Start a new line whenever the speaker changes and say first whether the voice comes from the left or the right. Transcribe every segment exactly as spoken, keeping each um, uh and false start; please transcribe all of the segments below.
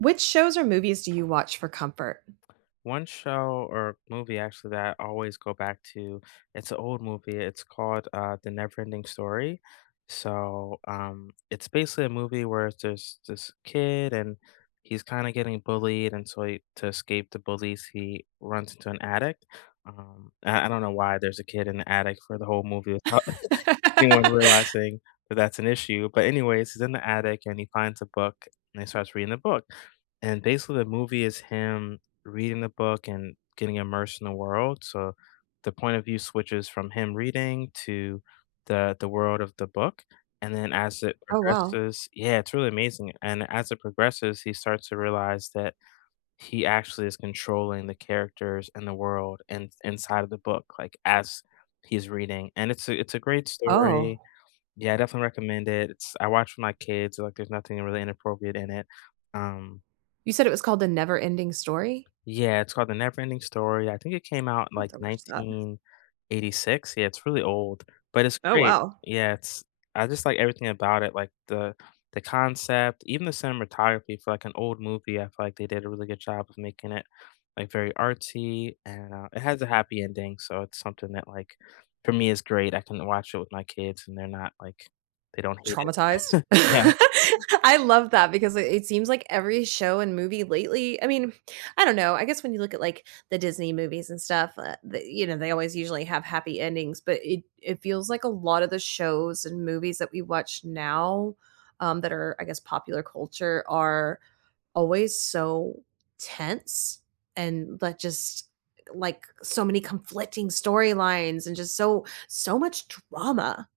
right: Which shows or movies do you watch for comfort?
left: One show or movie, actually, that I always go back to, it's an old movie. It's called, uh, The Never Ending Story. So, um, it's basically a movie where there's this kid and he's kinda getting bullied, and so he to escape the bullies, he runs into an attic, um, I I don't know why there's a kid in the attic for the whole movie without anyone realizing that that's an issue, but anyways, he's in the attic and he finds a book, and he starts reading the book and, basically, the movie is him reading the book and getting immersed in the world, so, the point of view switches from him reading to the the world of the book and then, as it
right: Oh, wow.
left: progresses Yeah, it's really amazing, and as it progresses, he starts to realize that he actually is controlling the characters and the world in inside of the book, like, as he's reading, and it's a it's a great story,
right: Oh.
left: yeah, I definitely recommend it, it's I watch with my kids, like, there's nothing really inappropriate in it, um
right: You said it was called The NeverEnding Story?
left: Yeah, it's called The Never Ending Story, I think it came out in,
right: I'll have
left: like,
right: to watch that.
left: nineteen eighty-six, yeah, it's really old, but it's
right: Oh,
left: great.
right: wow.
left: Yeah, it's I just like everything about it, like the the concept, even the cinematography for, like, an old movie, I feel like they did a really good job of making it, like, very artsy and, uh, it has a happy ending, so it's something that, like, for me is great, I can watch it with my kids and they're not, like they don't hate it.
right: Traumatized?
left: Yeah.
right: I love that because i it seems like every show and movie lately I mean, I don't know, I guess when you look at, like, the Disney movies and stuff, uh, the you know, they always usually have happy endings, but it it feels like a lotta the shows and movies that we watch now, um, that are, I guess, popular culture are always so tense and like, just, eh, like, so many conflicting storylines and just so, so much drama.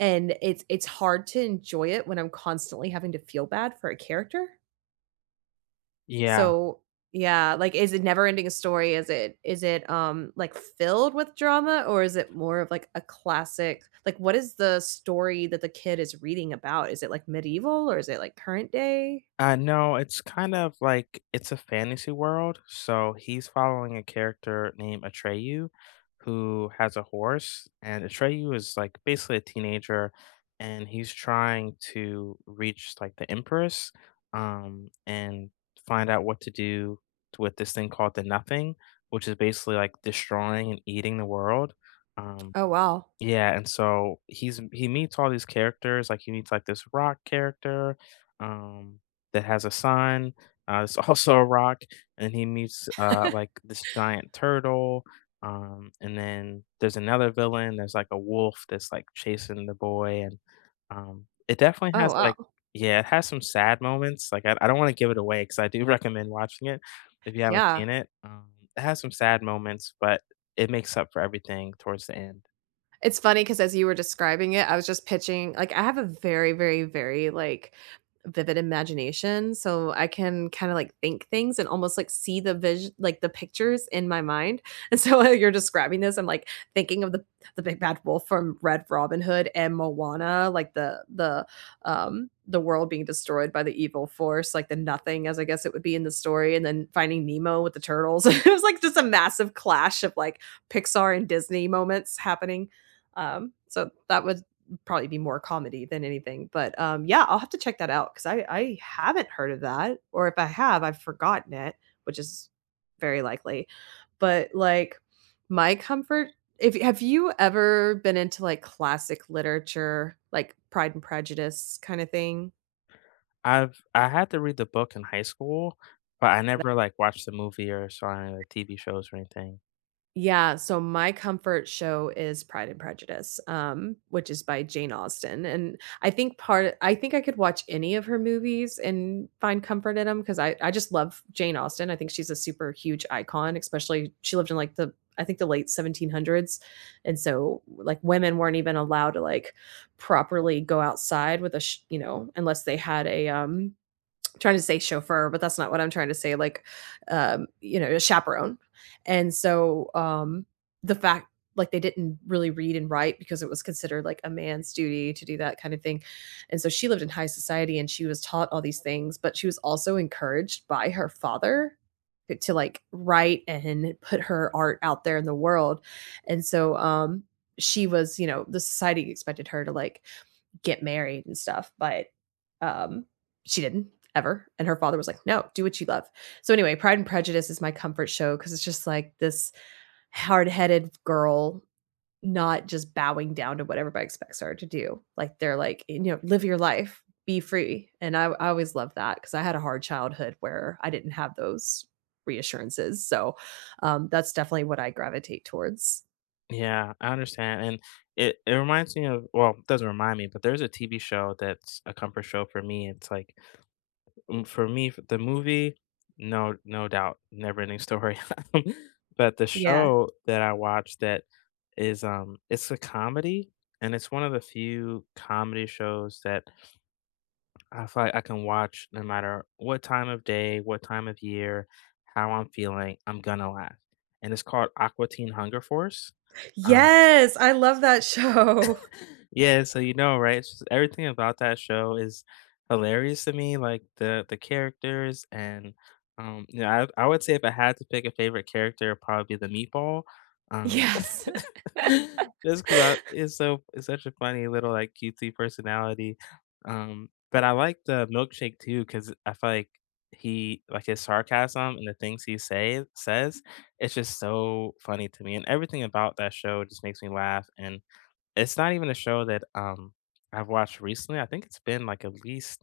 right: And it's it's hard to enjoy it when I'm constantly having to feel bad for a character.
left: Yeah.
right: So yeah, like, is it NeverEnding Story? Is it is it, um, like, filled with drama, or is it more of, like, a classic like, what is the story that the kid is reading about? Is it, like, medieval, or is it, like, current day?
left: Uh, no, it's kind of, like, it's a fantasy world. So, he's following a character named Atreyu, who has a horse. And Atreyu is, like, basically a teenager, and he's trying to reach, like, the Empress, um, and find out what to do t with this thing called the Nothing, which is basically, like, destroying and eating the world. Um,
right: Oh wow.
left: yeah, and so he's m he meets all these characters, like, he meets, like, this rock character, um, that has a son, uh, that's also a rock. And he meets, uh, like, this giant turtle, um, and then there's another villain, there's, like, a wolf that's, like, chasing the boy, and, um. It definitely
right: Oh
left: has, like
right: wow.
left: Yeah, it has some sad moments, like, I I don't wanna give it away 'cause I do recommend watching it if you haven't
right: Yeah.
left: seen it. Um, it has some sad moments, but it makes up for everything towards the end.
right: It's funny 'cause as you were describing it, I was just pitching like I have a very, very, very, like, vivid imagination, so I can kinda like think things and almost, like, see the vis like, the pictures in my mind, and so while you're describing this, I'm, like, thinking of the the Big Bad Wolf from Red Robin Hood and Moana, like the the, um the world being destroyed by the evil force, like, the Nothing as I guess it would be in the story, and then Finding Nemo with the turtles, it was, like, just a massive clash of, like, Pixar and Disney moments happening. Um, so that would probably be more comedy than anything, but, um, yeah, I'll have to check that out 'cause I I haven't heard of that, or if I have, I've forgotten it, which is very likely. But, like, my comfort, if y have you ever been into, like, classic literature, like Pride and Prejudice kinda thing?
left: I've I had to read the book in high school, but I
right: L
left: never, like, watched the movie or saw any of the TV shows or anything.
right: Yeah, so my comfort show is Pride and Prejudice, um, which is by Jane Austen, and I think part I think I could watch any of her movies and find comfort in 'em 'cause I I just love Jane Austen, I think she's a super huge icon, especially she lived in, like, the, I think, the late seventeen hundreds and so, like, women weren't even allowed to, like, properly go outside with a sh you know, unless they had a, um, I'm trying to say chauffeur, but that's not what I'm trying to say, like, um, you know, a chaperone. And so, um, the fact like, they didn't really read and write because it was considered, like, a man's duty to do that kind of thing, and so she lived in high society, and she was taught all these things, but she was also encouraged by her father, eh, to, like, write and [unintelligible] put her art out there in the world. And so, um, she was, you know the society expected her to, like, get married and stuff, but, um, she didn't, ever, and her father was like, "No, do what you love." So anyway, Pride and Prejudice is my comfort show 'cause it's just, like, this hard-headed girl not just bowing down to what everybody expects her to do, like they're like, you know, "Live your life. Be free," and I I always loved that 'cause I had a hard childhood where I didn't have those reassurances, so, um, that's definitely what I gravitate towards.
left: Yeah, I understand, and it it reminds me of well, it doesn't remind me, but there's a TV show that's a comfort show for me, it's like, m for me f the movie, no no doubt, "NeverEnding Story." But the
right: Yeah.
left: show that I watch that is, um it's a comedy, and it's one of the few comedy shows that I feel like I can watch no matter what time of day, what time of year, how I'm feeling; I'm gonna laugh. And it's called "Aqua Teen Hunger Force." Um
right: Yes! I love that show.
left: Yeah, so you know, right? It's just everything about that show is hilarious to me, like the the characters and, um, you know, I I would say if I had to pick a favorite character, it'd probably be the meatball, um,
right: Yes.
left: just 'cause I it's so it's such a funny little, like, cutesy personality, um, but I like the Milkshake too 'cause I feel like he like his sarcasm and the things he say says, it's just so funny to me, and everything about that show just makes me laugh, and it's not even a show that, um, I've watched recently, I think it's been, like, at least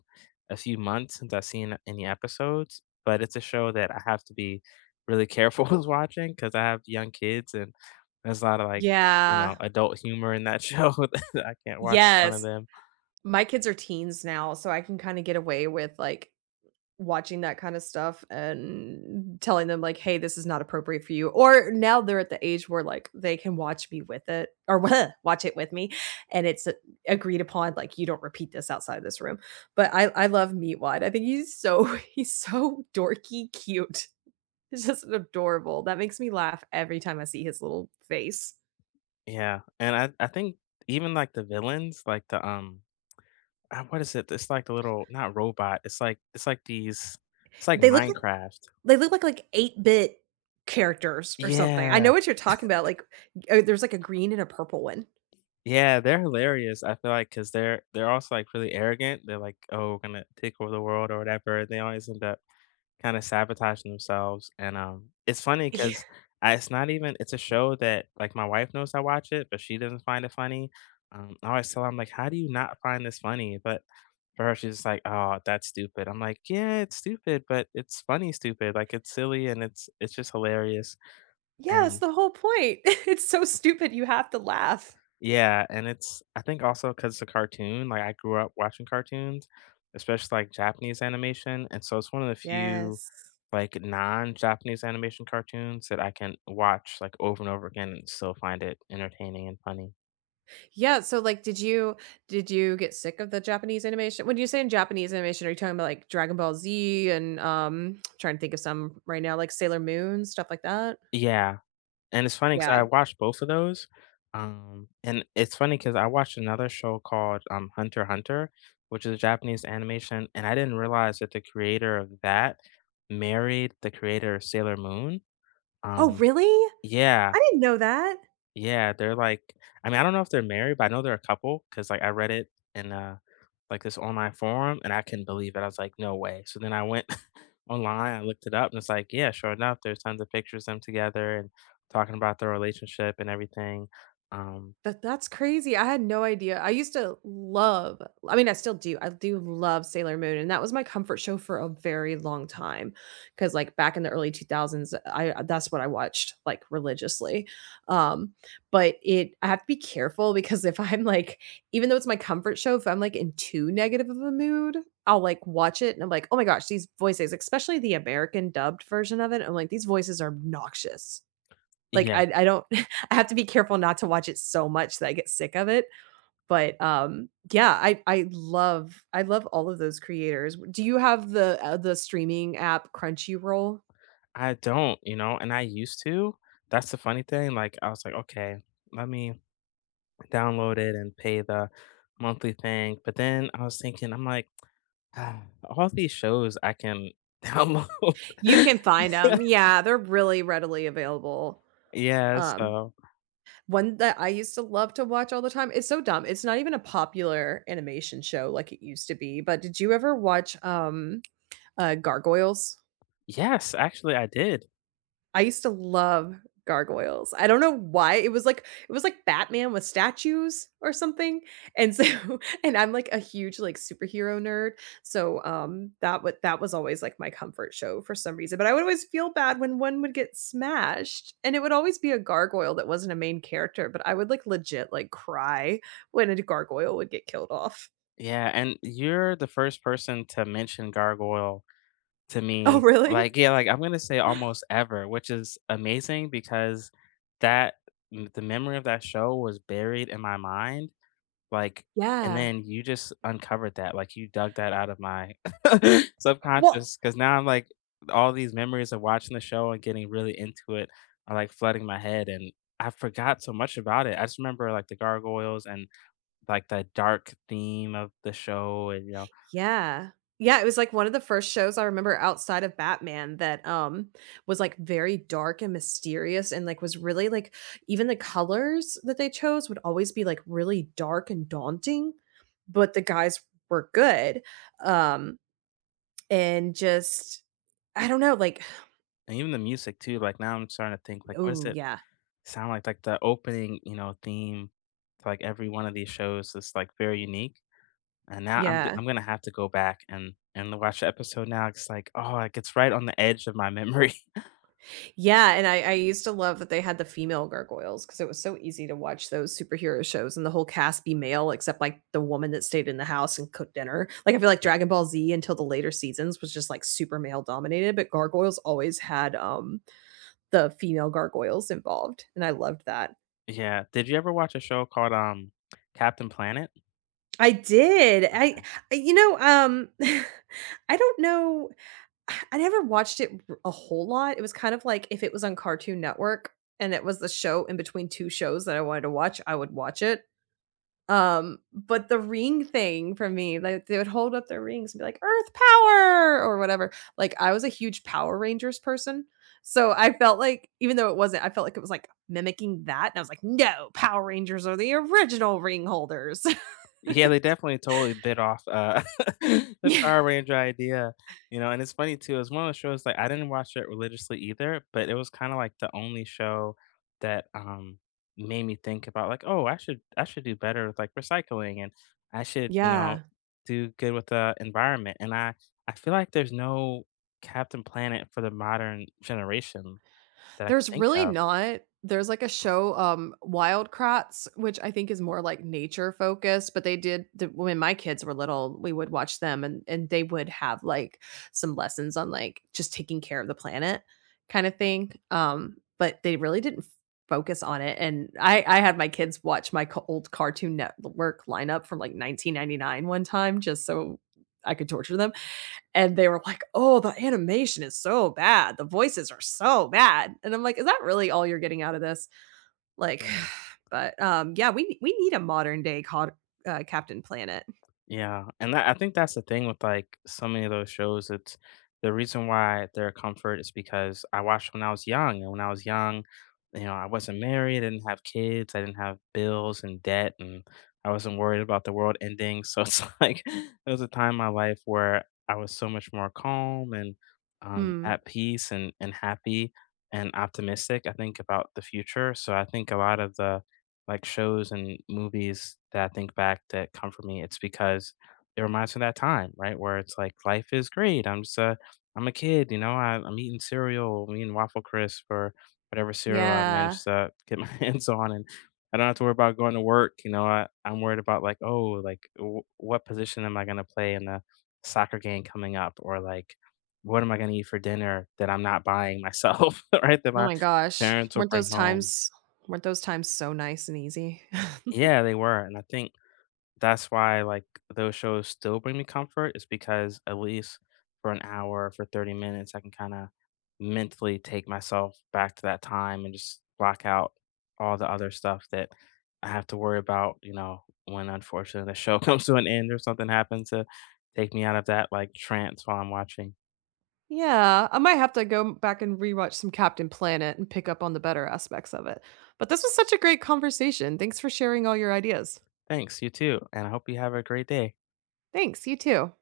left: a few months since I've seen any episodes, but it's a show that I have to be really careful with watching 'cause I have young kids, and there's a lotta like, you know,
right: Yeah.
left: adult humor in that show that I can't watch in front of
right: Yes.
left: them.
right: My kids are teens now, so I can kinda get away with, like, watching that kinda stuff and telling them, like, "Hey, this is not appropriate for you," or now they're at the age where, like, they can watch me with it or w watch it with me, and it's a agreed upon, like, "You don't repeat this outside of this room." But I I love Meatwad, I think he's so, he's so dorky cute. He's just adorable, that makes me laugh every time I see his little face.
left: Yeah, and I I think even, like, the villains, like, the, um uh, what is it? It's like the little not robot, it's, like it's, like, these, it's like
right: They look like
left: Minecraft.
right: they look like, like, 8-bit characters or something, I
left: Yeah.
right: know what you're talking about, like, uh, there's like a green and a purple one.
left: Yeah, they're hilarious I feel like, 'cause they're they're also, like, really arrogant., they're like, "Oh, we're gonna take over the world," or whatever, they always end up kinda sabotaging themselves, and, um, it's funny
right: Yeah.
left: 'cause I it's not even it's a show that, like, my wife knows I watch it, but she doesn't find it funny, um, I always tell her, I'm like, "How do you not find this funny?" But for her she's just like, "Oh, that's stupid." I'm like, "Yeah, it's stupid, but it's funny stupid, like, it's silly and it's it's just hilarious."
right: Yeah, it's
left: And
right: the whole point. It's so stupid you have to laugh.
left: Yeah, and it's I think also 'cause it's a cartoon, like, I grew up watching cartoons, especially, like, Japanese animation, and so it's one of the few,
right: Yes.
left: like, non-Japanese animation cartoons that I can watch, like, over and over again and still find it entertaining and funny.
right: Yeah, so, like, did you did you get sick of the Japanese animation? When you saying Japanese animation, are you talking about, like, Dragon Ball Z? And, um trying to think of some right now, like Sailor Moon? Stuff like that?
left: Yeah. And it's funny 'cause I
right: Yeah.
left: watched both of those, um, and it's funny 'cause I watched another show called, um, Hunter Hunter, which is Japanese animation, and I didn't realize that the creator of that married the creator of Sailor Moon.
right: Oh,
left: Um
right: really? I
left: yeah.
right: didn't know that!
left: Yeah, they're like I mean, I don't know if they're married, but I know they're a couple 'cause, like, I read it in a like, this online forum, and I couldn't believe it, I was like, "No way." So, then I went online, I looked it up, and it's like, yeah, sure enough, there's tons of pictures of them together and talking about their relationship and everything, um
right: That that's crazy, I had no idea, I used to love I mean, I still do, I do love Sailor Moon, and that was my comfort show for a very long time, 'cause, like, back in the early two thousands, I uh, that's what I watched, like, religiously, um, but it I have to be careful because if I'm, like even though it's my comfort show, if I'm, like, in too negative of a mood, I'll, like, watch it and I'm like, "Oh my gosh, these voices" especially the American dubbed version of it, I'm like, "These voices are obnoxious." Like,
left: Yeah.
right: I I don't I have to be careful not to watch it so much that I get sick of it. But, um yeah, I I love I love all of those creators, w do you have the, uh the streaming app Crunchyroll?
left: I don't, you know, and I used to, that's the funny thing, like, I was like, "Okay, let me download it and pay the monthly thing." But, then I was thinking I'm like, "All these shows I can download."
right: You can find 'em yeah, they're really readily available.
left: Yeah,
right: Um,
left: so
right: one that I used to love to watch all the time it's so dumb, it's not even a popular animation show like it used to be, but did you ever watch, um uh, Gargoyles?
left: Yes, actually, I did.
right: I used to love Gargoyles. I don't know why it was like it was like Batman with statues or something, and so and I'm, like, a huge, like, superhero nerd, so, um, that wa that was always, like, my comfort show for some reason. But I would always feel bad when one would get smashed, and it would always be a gargoyle that wasn't a main character, but I would, like, legit, like, cry when a d gargoyle would get killed off.
left: Yeah, and you're the first person to mention Gargoyle to
right: Oh,
left: me,
right: really?
left: like, yeah, like, I'm gonna say almost ever, which is amazing because that m the memory of that show was buried in my mind, like, and
right: Yeah.
left: then you just uncovered that, like, you dug that out of my
right: Well
left: subconscious, 'cause now I'm, like all these memories of watching the show and getting really into it are, like, flooding my head, and I forgot so much about it. I just remember, like, the gargoyles and, like, the dark theme of the show and, you know.
right: Yeah. Yeah, it was, like, one of the first shows I remember outside of Batman that, um, was, like, very dark and mysterious and, like, was really, like even the colors that they chose would always be, like, really dark and daunting, but the guys were good, um, and just I don't know, like
left: And even the music too, like, now I'm starting to think, like, what does
right: Ooh,
left: it
right: yeah.
left: sound like? Like, the opening, you know, theme to, like, every one of these shows is, like, very unique. And now I'm g
right: Yeah.
left: I'm gonna have to go back and and watch a episode now 'cause, like oh, like, it's right on the edge of my memory.
right: Yeah, and I I used to love that they had the female gargoyles, 'cause it was so easy to watch those superhero shows and the whole cast be male except, like, the woman that stayed in the house and cooked dinner, like, I feel like
left: Yeah.
right: Dragon Ball Z, until the later seasons, was just, like, super male-dominated, but Gargoyles always had, um, the female gargoyles involved, and I loved that.
left: Yeah, did you ever watch a show called, um, Captain Planet?
right: I did, I
left: Okay.
right: you know, um, I don't know I never watched it r a whole lot, it was kind of like if it was on Cartoon Network, and it was the show in between two shows that I wanted to watch, I would watch it. Um, but the ring thing for me like, they would hold up their rings and be, like, "Earth power!" Or whatever like, I was a huge Power Rangers person, so, I felt like even though it wasn't I felt like it was, like, mimicking that, and I was, like, "No, Power Rangers are the original ring holders!"
left: Yeah, they definitely totally bit off, uh, the Power Ranger idea, you know, and it's funny too, it's one of those shows like, I didn't watch it religiously either, but it was kinda, like, the only show that, um, made me think about, like, "Oh, I should I should do better with, like, recycling, and I should," you know,
right: Yeah.
left: "do good with the environment." And I I feel like there's no Captain Planet for the modern generation that I can
right: There's
left: think
right: really
left: of.
right: not. There's like a show, um, Wild Kratts, which I think is more, like, nature-focused, but they did the when my kids were little, we would watch them and and they would have, like, some lessons on, like, just taking care of the planet, kinda thing, um, but they really didn't focus on it, and I I had my kids watch my c old Cartoon Network lineup from, like, nineteen ninety-nine one time just so I could torture them, and they were, like, "Oh, the animation is so bad, the voices are so bad." And I'm, like, "Is that really all you're getting out of this?" Like
left: Mm.
right: but, um yeah, we we need a modern-day cod uh, Captain Planet.
left: Yeah, and that I think that's the thing with, like, so many of those shows it's the reason why they're a comfort is because I watched when I was young, and when I was young, you know, I wasn't married, I didn't have kids, I didn't have bills, and debt, and I wasn't worried about the world ending so, it's, like it was a time in my life where I was so much more calm and, um,
right: Mm.
left: at peace and and happy, and optimistic, I think, about the future so, I think a lot of the, like, shows and movies that I think back that comfort me, it's because it reminds me of that time, right? Where it's, like, "Life is great, I'm just a I'm a kid, you know? I I'm eating cereal, I'm eating Waffle Crisp, or whatever cereal I
right: Yeah.
left: managed to get my hands on, and I don't have to worry about going to work," you know? I I'm worried about, like, "Oh, like, w what position am I gonna play in the soccer game coming up?" Or, like, "What am I gonna eat for dinner that I'm not buying myself," right? "That
right: Oh
left: my
right: my gosh,
left: parents will
right: weren't
left: bring
right: those
left: home."
right: times weren't those times so nice and easy?
left: Yeah, they were, and I think that's why, like, those shows still bring me comfort is because at least for an hour, or for thirty minutes, I can kinda, mentally take myself back to that time and just block out all the other stuff that I have to worry about, you know? When, unfortunately the show comes to an end or something happens to take me out of that, like, trance while I'm watching.
right: Yeah, I might have to go back and re-watch some Captain Planet and pick up on the better aspects of it, but this was such a great conversation, thanks for sharing all your ideas.
left: Thanks, you too, and I hope you have a great day.
right: Thanks you too.